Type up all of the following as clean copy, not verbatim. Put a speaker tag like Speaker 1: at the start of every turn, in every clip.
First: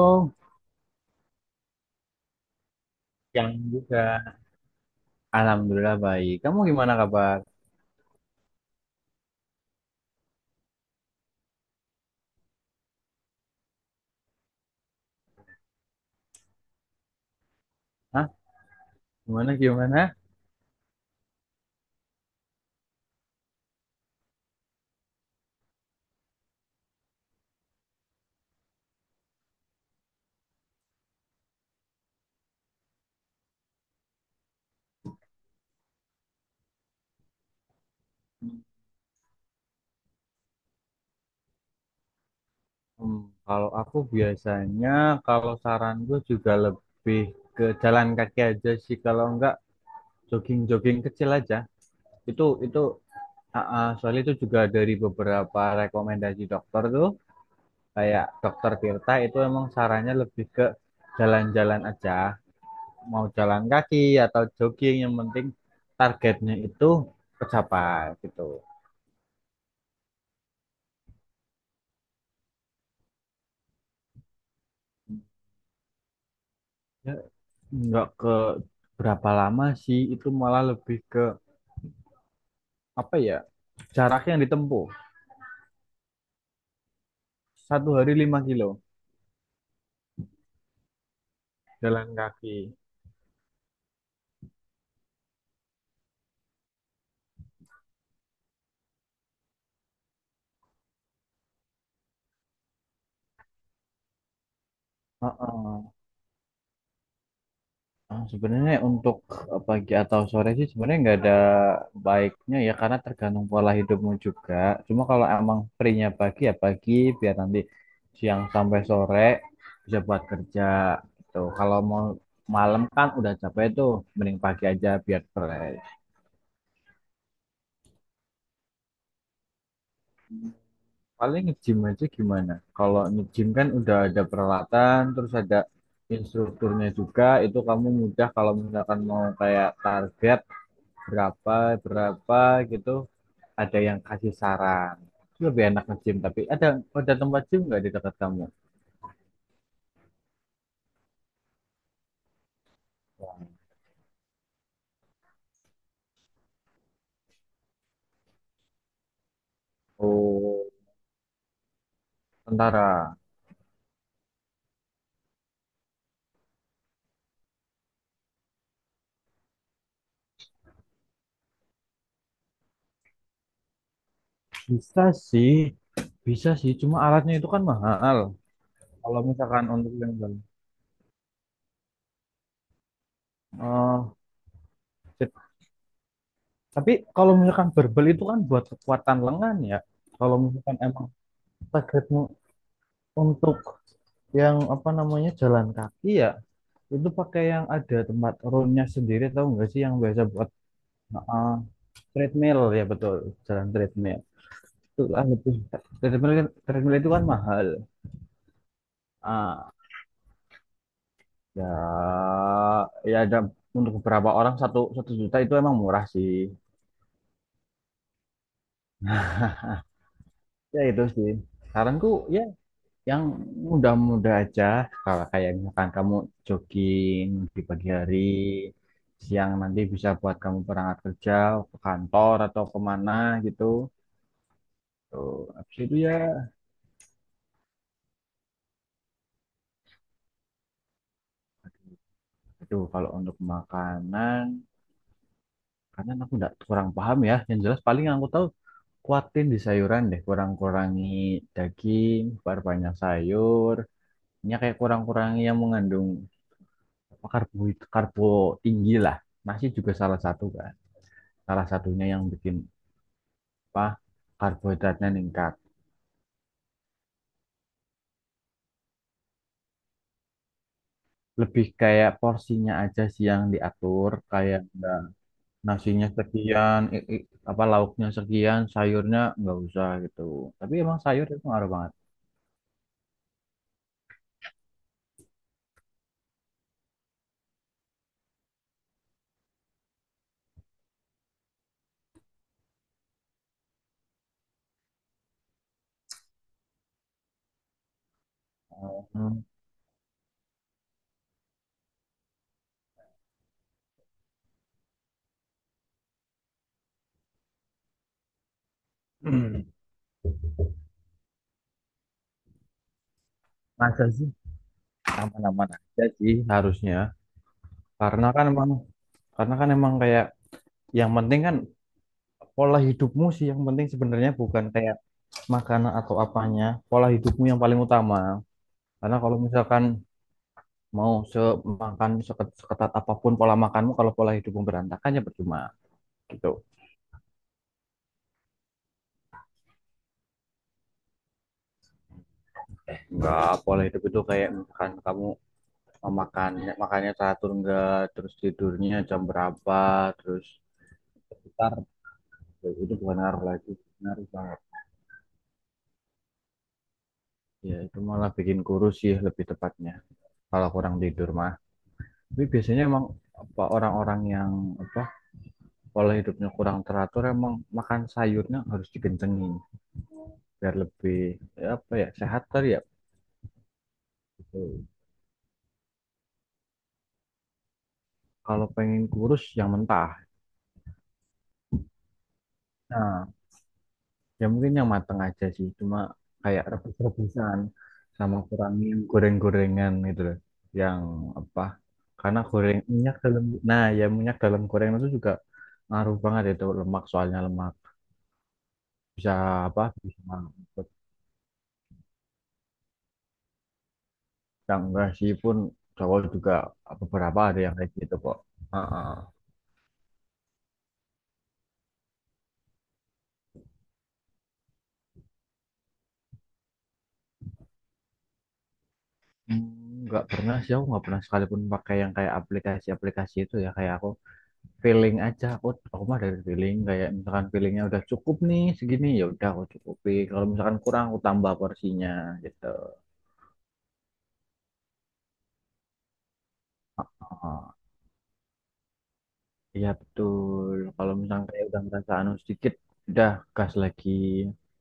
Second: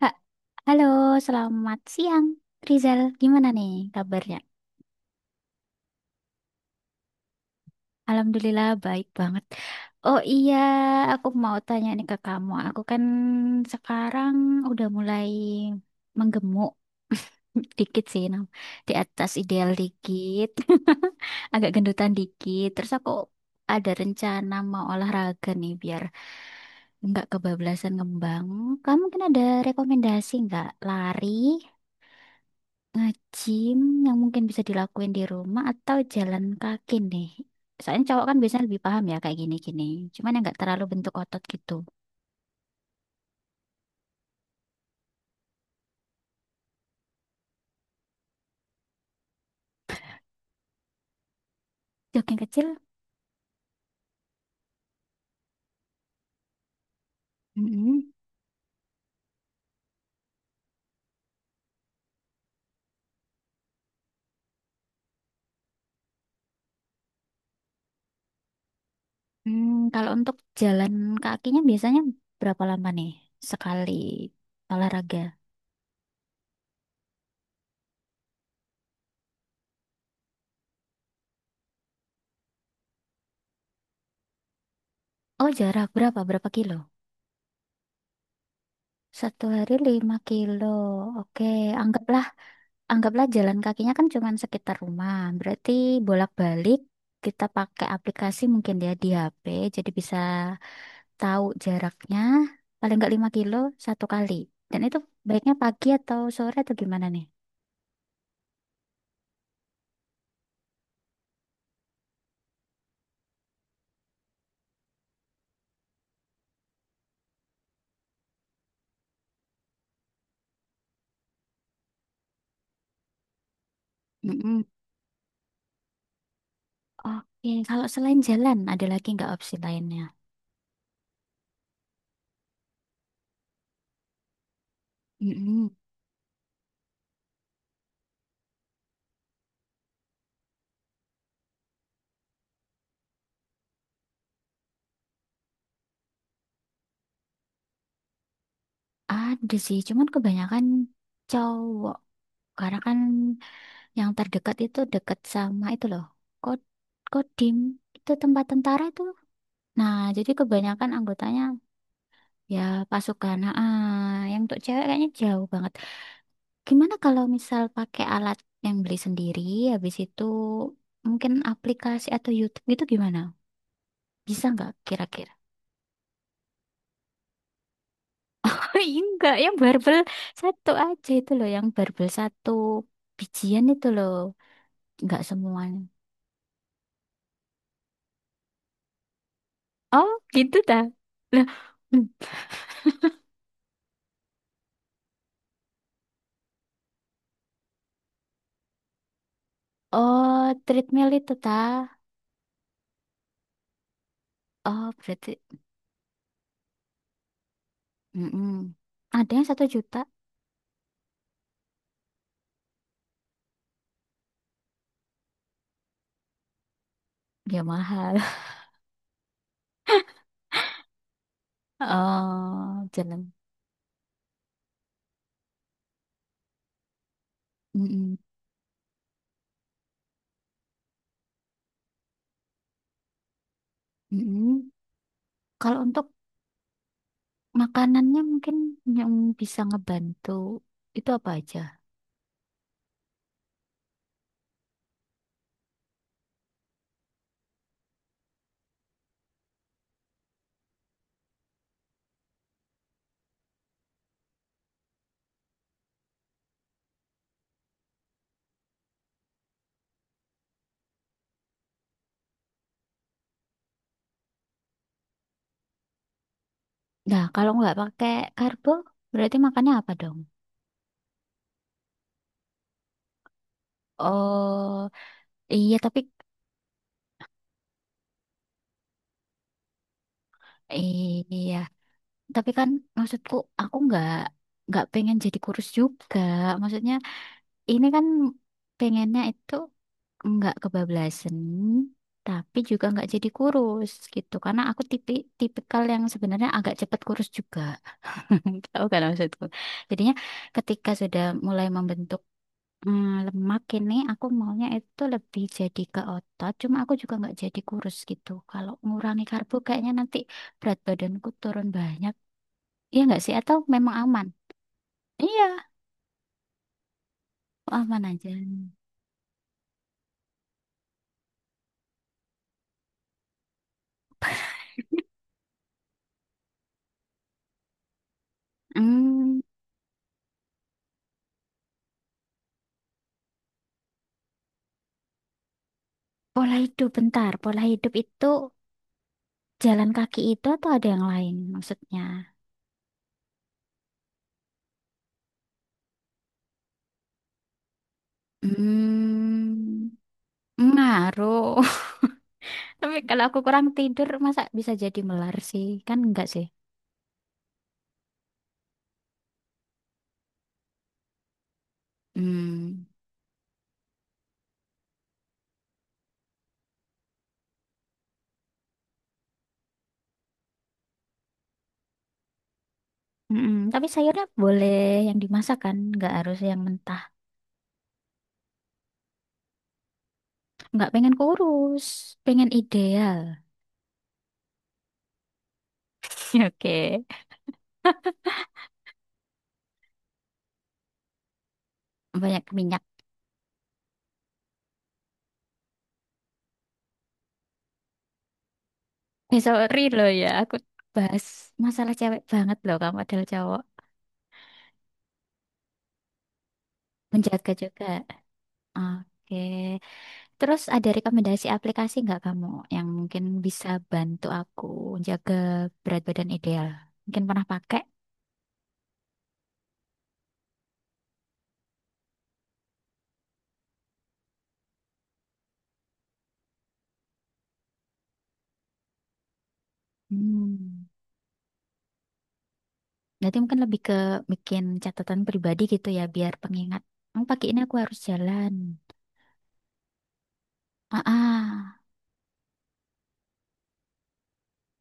Speaker 1: Ha- Halo, selamat siang. Rizal, gimana
Speaker 2: yang
Speaker 1: nih
Speaker 2: juga.
Speaker 1: kabarnya?
Speaker 2: Alhamdulillah baik. Kamu gimana kabar?
Speaker 1: Alhamdulillah baik banget. Oh iya, aku mau tanya nih ke kamu. Aku kan sekarang udah mulai menggemuk dikit sih,
Speaker 2: Hah?
Speaker 1: Nam. Di atas
Speaker 2: Gimana
Speaker 1: ideal
Speaker 2: gimana?
Speaker 1: dikit, agak gendutan dikit. Terus aku ada rencana mau olahraga nih biar nggak kebablasan ngembang. Kamu mungkin ada rekomendasi nggak? Lari Ngajim yang mungkin bisa dilakuin di rumah atau jalan kaki nih. Soalnya cowok kan biasanya lebih paham ya kayak gini-gini. Cuman yang nggak terlalu bentuk otot gitu.
Speaker 2: Hmm, kalau aku biasanya kalau saran gue juga lebih ke jalan kaki aja sih. Kalau enggak jogging-jogging kecil aja.
Speaker 1: Jogging
Speaker 2: Itu
Speaker 1: kecil?
Speaker 2: itu soalnya itu juga dari beberapa rekomendasi dokter tuh,
Speaker 1: Mm-mm.
Speaker 2: kayak dokter Tirta itu emang sarannya lebih ke jalan-jalan aja. Mau jalan kaki atau jogging yang penting targetnya itu tercapai gitu.
Speaker 1: Hmm, kalau untuk jalan kakinya biasanya berapa lama nih? Sekali olahraga.
Speaker 2: Nggak ke berapa lama sih, itu malah lebih ke apa ya, jarak yang ditempuh.
Speaker 1: Oh, jarak berapa? Berapa kilo?
Speaker 2: Satu hari 5 kilo.
Speaker 1: Satu hari 5 kilo. Oke,
Speaker 2: Jalan
Speaker 1: anggaplah
Speaker 2: kaki.
Speaker 1: anggaplah jalan kakinya kan cuma sekitar rumah. Berarti bolak-balik kita pakai aplikasi mungkin ya di HP. Jadi bisa tahu jaraknya paling nggak 5 kilo satu kali. Dan itu baiknya pagi
Speaker 2: Heeh.
Speaker 1: atau sore atau gimana nih?
Speaker 2: Sebenarnya untuk pagi atau sore sih sebenarnya nggak ada baiknya ya, karena tergantung pola hidupmu juga. Cuma kalau emang free-nya pagi ya pagi, biar nanti siang sampai sore bisa buat kerja gitu. Kalau mau malam kan udah capek tuh, mending
Speaker 1: Mm-mm.
Speaker 2: pagi aja biar fresh.
Speaker 1: Oke, kalau selain jalan ada lagi nggak opsi lainnya?
Speaker 2: Paling nge-gym aja gimana? Kalau nge-gym kan udah ada peralatan, terus ada
Speaker 1: Mm-mm.
Speaker 2: instrukturnya juga. Itu kamu mudah kalau misalkan mau kayak target berapa berapa gitu, ada yang kasih saran. Itu lebih enak nge-gym. Tapi ada tempat gym nggak di dekat kamu?
Speaker 1: Ada sih, cuman kebanyakan cowok. Karena kan yang terdekat itu dekat sama itu loh. Kod Kodim itu tempat tentara itu. Nah, jadi
Speaker 2: Oh,
Speaker 1: kebanyakan anggotanya ya
Speaker 2: tentara.
Speaker 1: pasukan. Nah, yang untuk cewek kayaknya jauh banget. Gimana kalau misal pakai alat yang beli sendiri, habis itu mungkin aplikasi atau YouTube gitu gimana? Bisa nggak
Speaker 2: Bisa
Speaker 1: kira-kira?
Speaker 2: sih, bisa sih. Cuma alatnya itu kan mahal.
Speaker 1: Ih,
Speaker 2: Kalau
Speaker 1: enggak, yang
Speaker 2: misalkan untuk
Speaker 1: barbel
Speaker 2: yang
Speaker 1: satu aja itu loh, yang barbel satu bijian itu
Speaker 2: eh
Speaker 1: loh, nggak
Speaker 2: fit.
Speaker 1: semuanya.
Speaker 2: Tapi kalau misalkan barbel itu kan buat kekuatan lengan ya.
Speaker 1: Oh,
Speaker 2: Kalau
Speaker 1: gitu ta?
Speaker 2: misalkan emang
Speaker 1: Lah, hmm.
Speaker 2: targetmu untuk yang apa namanya jalan kaki ya, itu pakai yang ada tempat roundnya sendiri, tahu nggak sih yang biasa
Speaker 1: Oh,
Speaker 2: buat
Speaker 1: treadmill itu ta?
Speaker 2: uh, treadmill, ya betul, jalan treadmill.
Speaker 1: Oh,
Speaker 2: Itu kan
Speaker 1: berarti,
Speaker 2: lebih treadmill itu kan mahal.
Speaker 1: mm-mm. Ada yang satu
Speaker 2: ah
Speaker 1: juta,
Speaker 2: Ya, ya, ada. Untuk beberapa orang satu satu juta itu emang murah sih.
Speaker 1: ya mahal.
Speaker 2: Ya itu sih saranku, ya.
Speaker 1: Oh,
Speaker 2: Yang
Speaker 1: jalan.
Speaker 2: mudah-mudah aja, kalau kayak misalkan kamu jogging di pagi hari,
Speaker 1: Mm-mm.
Speaker 2: siang nanti bisa buat kamu berangkat kerja, ke kantor atau kemana gitu.
Speaker 1: Mm-mm.
Speaker 2: Tuh, habis
Speaker 1: Kalau
Speaker 2: itu
Speaker 1: untuk
Speaker 2: ya,
Speaker 1: makanannya mungkin yang bisa ngebantu itu apa aja?
Speaker 2: aduh kalau untuk makanan, karena aku nggak kurang paham ya. Yang jelas paling yang aku tahu, kuatin di sayuran deh, kurang-kurangi daging, perbanyak sayur. Ya kayak kurang-kurangi yang mengandung apa, karbo, karbo tinggi lah. Nasi juga salah satu kan. Salah satunya yang bikin apa karbohidratnya ningkat.
Speaker 1: Nah, kalau nggak pakai karbo, berarti makannya apa dong?
Speaker 2: Lebih kayak porsinya aja sih yang diatur, kayak
Speaker 1: Oh,
Speaker 2: nggak
Speaker 1: iya tapi
Speaker 2: nasinya sekian, apa lauknya sekian, sayurnya nggak usah gitu. Tapi emang sayur itu
Speaker 1: iya,
Speaker 2: ngaruh banget.
Speaker 1: tapi kan maksudku aku nggak pengen jadi kurus juga. Maksudnya ini kan pengennya itu nggak kebablasan, tapi juga nggak jadi kurus gitu. Karena aku tipikal yang sebenarnya agak cepet kurus juga. Tahu kan
Speaker 2: Hmm.
Speaker 1: maksudku. Jadinya ketika sudah mulai membentuk lemak ini, aku maunya itu lebih jadi ke otot. Cuma aku juga nggak jadi kurus gitu. Kalau ngurangi karbo kayaknya nanti berat badanku turun banyak. Iya nggak sih? Atau memang
Speaker 2: Masa
Speaker 1: aman?
Speaker 2: sih,
Speaker 1: Iya,
Speaker 2: aman-aman aja sih harusnya.
Speaker 1: aman
Speaker 2: Karena
Speaker 1: aja.
Speaker 2: kan emang karena kan emang kayak yang penting kan pola hidupmu sih yang penting, sebenarnya bukan kayak makanan atau apanya, pola hidupmu yang paling utama. Karena kalau
Speaker 1: Hmm,
Speaker 2: misalkan mau seketat apapun pola makanmu, kalau pola hidupmu berantakan ya percuma gitu.
Speaker 1: Pola hidup bentar. Pola hidup itu jalan kaki itu atau ada yang lain maksudnya?
Speaker 2: Enggak, pola hidup itu kayak misalkan kamu makan makannya teratur enggak, terus tidurnya jam berapa,
Speaker 1: Hmm,
Speaker 2: terus
Speaker 1: Ngaruh.
Speaker 2: ntar
Speaker 1: Tapi
Speaker 2: itu bukan
Speaker 1: kalau aku
Speaker 2: ngaruh
Speaker 1: kurang
Speaker 2: lagi,
Speaker 1: tidur,
Speaker 2: ngaruh
Speaker 1: masa
Speaker 2: banget.
Speaker 1: bisa jadi melar sih? Kan enggak sih.
Speaker 2: Ya itu malah bikin kurus sih, lebih tepatnya kalau kurang tidur mah. Tapi biasanya
Speaker 1: Hmm.
Speaker 2: emang apa, orang-orang yang apa pola hidupnya kurang teratur emang makan sayurnya harus dikencengin biar lebih, ya apa ya, sehat kali ya
Speaker 1: Mm-mm. Tapi sayurnya boleh
Speaker 2: gitu.
Speaker 1: yang dimasak kan, nggak harus yang mentah.
Speaker 2: Kalau pengen kurus yang mentah.
Speaker 1: Nggak pengen kurus, pengen ideal.
Speaker 2: Nah, ya mungkin yang mateng aja sih. Cuma kayak
Speaker 1: Oke,
Speaker 2: rebus-rebusan, sama kurangi yang goreng-gorengan gitu loh. Yang apa? Karena
Speaker 1: banyak
Speaker 2: goreng
Speaker 1: minyak.
Speaker 2: minyak dalam, nah ya minyak dalam gorengan itu juga ngaruh banget, itu lemak soalnya, lemak bisa
Speaker 1: Eh, sorry
Speaker 2: apa,
Speaker 1: loh ya,
Speaker 2: bisa
Speaker 1: aku
Speaker 2: ikut.
Speaker 1: bahas masalah cewek banget loh kamu adalah cowok.
Speaker 2: Yang sih pun cowok juga beberapa
Speaker 1: Menjaga
Speaker 2: ada yang
Speaker 1: juga.
Speaker 2: kayak gitu kok. Heeh.
Speaker 1: Oke, terus ada rekomendasi aplikasi nggak kamu yang mungkin bisa bantu aku jaga berat badan ideal? Mungkin pernah pakai?
Speaker 2: Nggak pernah sih, aku nggak pernah sekalipun pakai yang kayak aplikasi-aplikasi itu ya. Kayak aku feeling aja, aku mah dari feeling, kayak misalkan feelingnya udah cukup nih segini, ya udah aku cukupin. Kalau misalkan
Speaker 1: Hmm.
Speaker 2: kurang aku tambah porsinya gitu.
Speaker 1: Berarti mungkin lebih ke bikin catatan pribadi gitu ya, biar pengingat. Oh, pakai ini
Speaker 2: Oh,
Speaker 1: aku harus jalan.
Speaker 2: iya betul,
Speaker 1: Ah,
Speaker 2: kalau misalkan kayak
Speaker 1: ah.
Speaker 2: udah ngerasa anu sedikit, udah gas lagi.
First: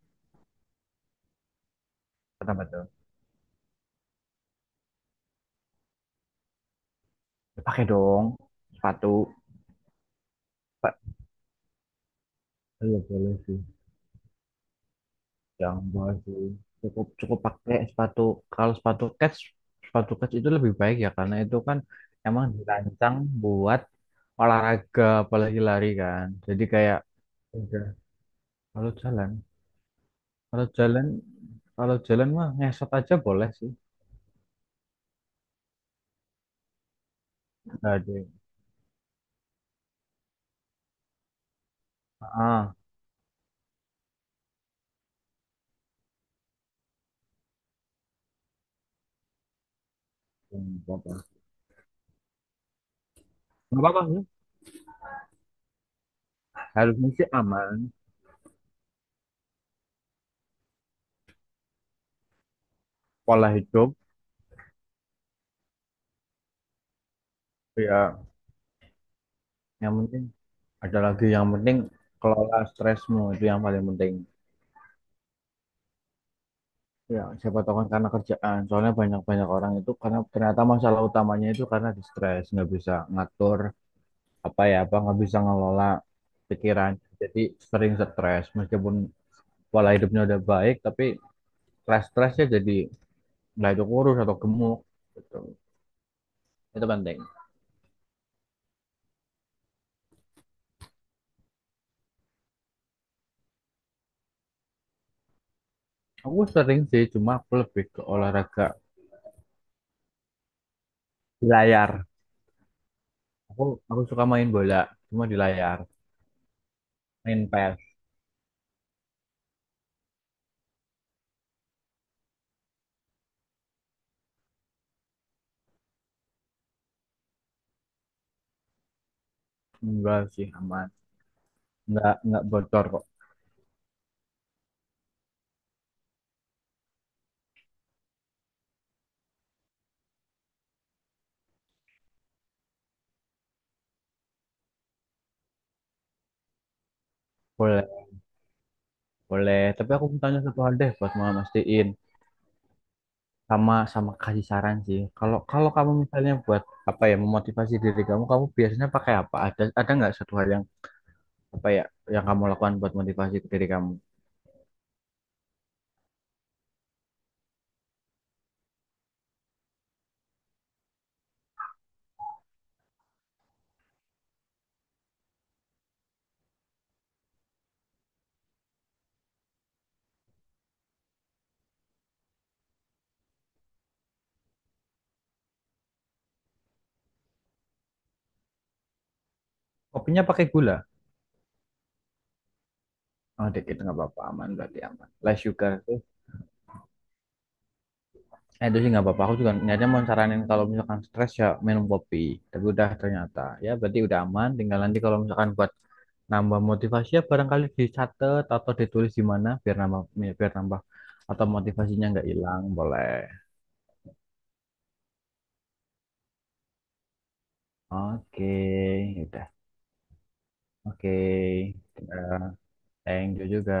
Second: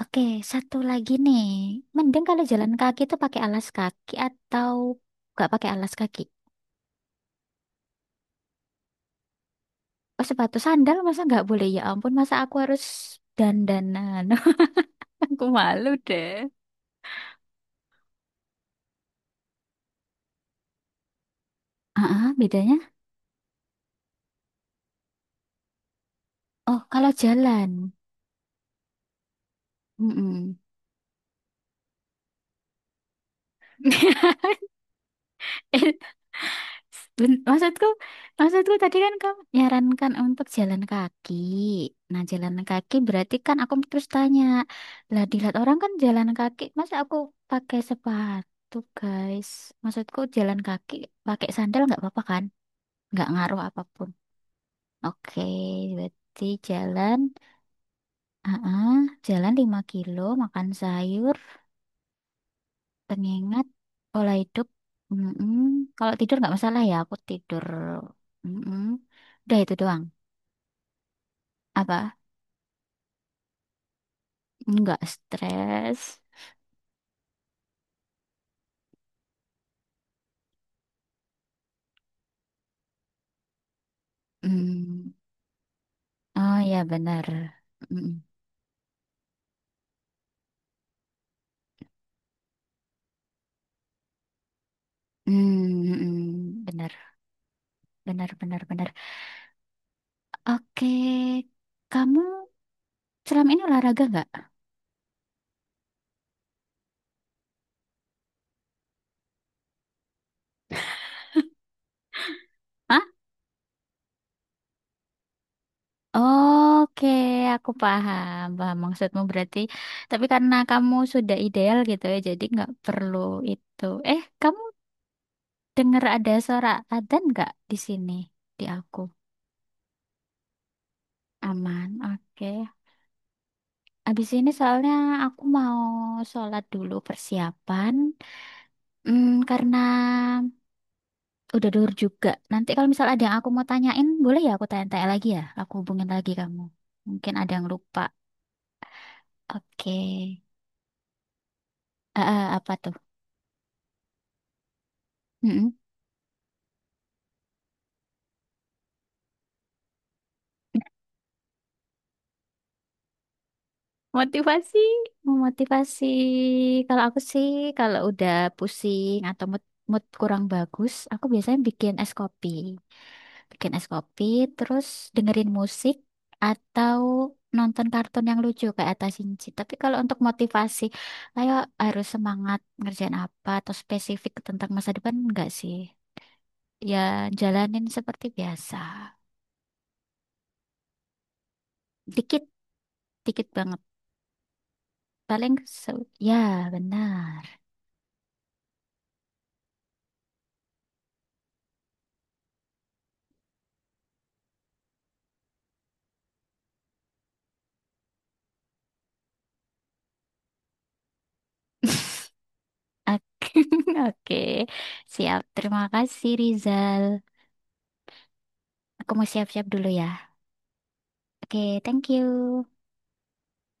Speaker 1: Oke, satu lagi nih. Mending kalau
Speaker 2: Kenapa
Speaker 1: jalan
Speaker 2: tuh?
Speaker 1: kaki itu pakai alas kaki atau nggak pakai alas kaki?
Speaker 2: Ya, pakai dong sepatu,
Speaker 1: Oh, sepatu
Speaker 2: Pak.
Speaker 1: sandal masa nggak boleh? Ya ampun, masa aku harus
Speaker 2: Iya boleh sih,
Speaker 1: dandanan? Aku
Speaker 2: jangan,
Speaker 1: malu
Speaker 2: boleh
Speaker 1: deh.
Speaker 2: sih, cukup cukup pakai sepatu. Kalau sepatu kets, itu lebih baik ya, karena itu kan
Speaker 1: Ah, ah,
Speaker 2: emang
Speaker 1: bedanya?
Speaker 2: dirancang buat olahraga, apalagi lari kan, jadi
Speaker 1: Oh,
Speaker 2: kayak.
Speaker 1: kalau jalan.
Speaker 2: Kalau jalan,
Speaker 1: Mm-mm.
Speaker 2: kalau jalan, kalau jalan mah ngesot aja boleh sih.
Speaker 1: Maksudku,
Speaker 2: Nggak ada.
Speaker 1: maksudku tadi kan kamu nyarankan untuk jalan kaki. Nah, jalan
Speaker 2: Ah,
Speaker 1: kaki berarti kan aku terus tanya, lah di lihat orang kan jalan kaki, masa aku pakai sepatu, guys? Maksudku jalan kaki
Speaker 2: nggak apa-apa.
Speaker 1: pakai sandal nggak apa-apa kan? Nggak ngaruh
Speaker 2: Nggak apa-apa
Speaker 1: apapun.
Speaker 2: sih.
Speaker 1: Oke, berarti
Speaker 2: Harusnya
Speaker 1: jalan,
Speaker 2: sih aman.
Speaker 1: ah ah, jalan 5 kilo, makan sayur.
Speaker 2: Pola
Speaker 1: Pengingat
Speaker 2: hidup,
Speaker 1: pola hidup, mm-mm. Kalau tidur nggak masalah ya aku tidur,
Speaker 2: ya.
Speaker 1: mm-mm. Udah itu
Speaker 2: Yang
Speaker 1: doang
Speaker 2: penting ada lagi. Yang penting
Speaker 1: apa
Speaker 2: kelola stresmu, itu yang paling penting.
Speaker 1: nggak stres.
Speaker 2: Ya, siapa tahu kan karena kerjaan. Soalnya banyak-banyak orang itu karena ternyata masalah utamanya itu karena di stres, nggak bisa ngatur apa ya apa,
Speaker 1: Mm.
Speaker 2: nggak bisa ngelola
Speaker 1: Oh ya
Speaker 2: pikiran.
Speaker 1: benar.
Speaker 2: Jadi sering
Speaker 1: Mm-mm.
Speaker 2: stres meskipun pola hidupnya udah baik, tapi stres-stresnya jadi, nah itu kurus atau gemuk gitu.
Speaker 1: Mm-mm.
Speaker 2: Itu
Speaker 1: Benar
Speaker 2: penting.
Speaker 1: benar benar benar. Oke, kamu selama ini olahraga nggak?
Speaker 2: Aku sering sih, cuma aku lebih ke olahraga di layar.
Speaker 1: Hah?
Speaker 2: Aku aku suka main bola, cuma di layar.
Speaker 1: Oke,
Speaker 2: Main
Speaker 1: aku
Speaker 2: PES.
Speaker 1: paham paham maksudmu berarti tapi karena kamu sudah ideal gitu ya jadi nggak perlu itu, eh, kamu. Dengar ada suara adzan nggak di sini? Di aku.
Speaker 2: Enggak sih, aman.
Speaker 1: Aman,
Speaker 2: Enggak
Speaker 1: oke.
Speaker 2: bocor kok.
Speaker 1: Abis ini soalnya aku mau sholat dulu persiapan. Karena udah dur juga. Nanti kalau misal ada yang aku mau tanyain, boleh ya aku tanya-tanya lagi ya? Aku hubungin lagi kamu. Mungkin ada yang
Speaker 2: Boleh,
Speaker 1: lupa.
Speaker 2: boleh. Tapi
Speaker 1: Oke.
Speaker 2: aku mau tanya satu hal deh buat mastiin,
Speaker 1: Apa tuh?
Speaker 2: sama sama kasih saran sih. Kalau kalau
Speaker 1: Mm-mm.
Speaker 2: kamu misalnya buat apa ya memotivasi diri kamu, kamu biasanya pakai apa? Ada nggak satu hal yang apa ya yang kamu lakukan buat motivasi ke diri kamu?
Speaker 1: Motivasi, memotivasi. Kalau aku sih, kalau udah pusing atau mood kurang bagus, aku biasanya bikin es kopi. Bikin es kopi, terus dengerin musik atau nonton kartun yang lucu kayak Atta Shinchi. Tapi kalau untuk motivasi, ayo harus semangat ngerjain apa atau spesifik tentang masa depan enggak sih? Ya jalanin seperti biasa.
Speaker 2: Kopinya pakai gula.
Speaker 1: Dikit, dikit
Speaker 2: Oh, dikit
Speaker 1: banget.
Speaker 2: nggak apa-apa, aman berarti aman. Less
Speaker 1: Paling
Speaker 2: sugar tuh,
Speaker 1: ya benar.
Speaker 2: itu sih nggak apa-apa. Aku juga niatnya mau saranin kalau misalkan stres ya minum kopi. Tapi udah ternyata, ya berarti udah aman. Tinggal nanti kalau misalkan buat nambah motivasi, ya barangkali dicatat atau ditulis di mana, biar nambah, ya, biar nambah atau motivasinya nggak hilang, boleh.
Speaker 1: Oke, oke. Siap. Terima kasih, Rizal. Aku
Speaker 2: Oke,
Speaker 1: mau
Speaker 2: udah.
Speaker 1: siap-siap dulu ya.
Speaker 2: Oke,
Speaker 1: Oke, thank
Speaker 2: eh,
Speaker 1: you.
Speaker 2: thank you juga.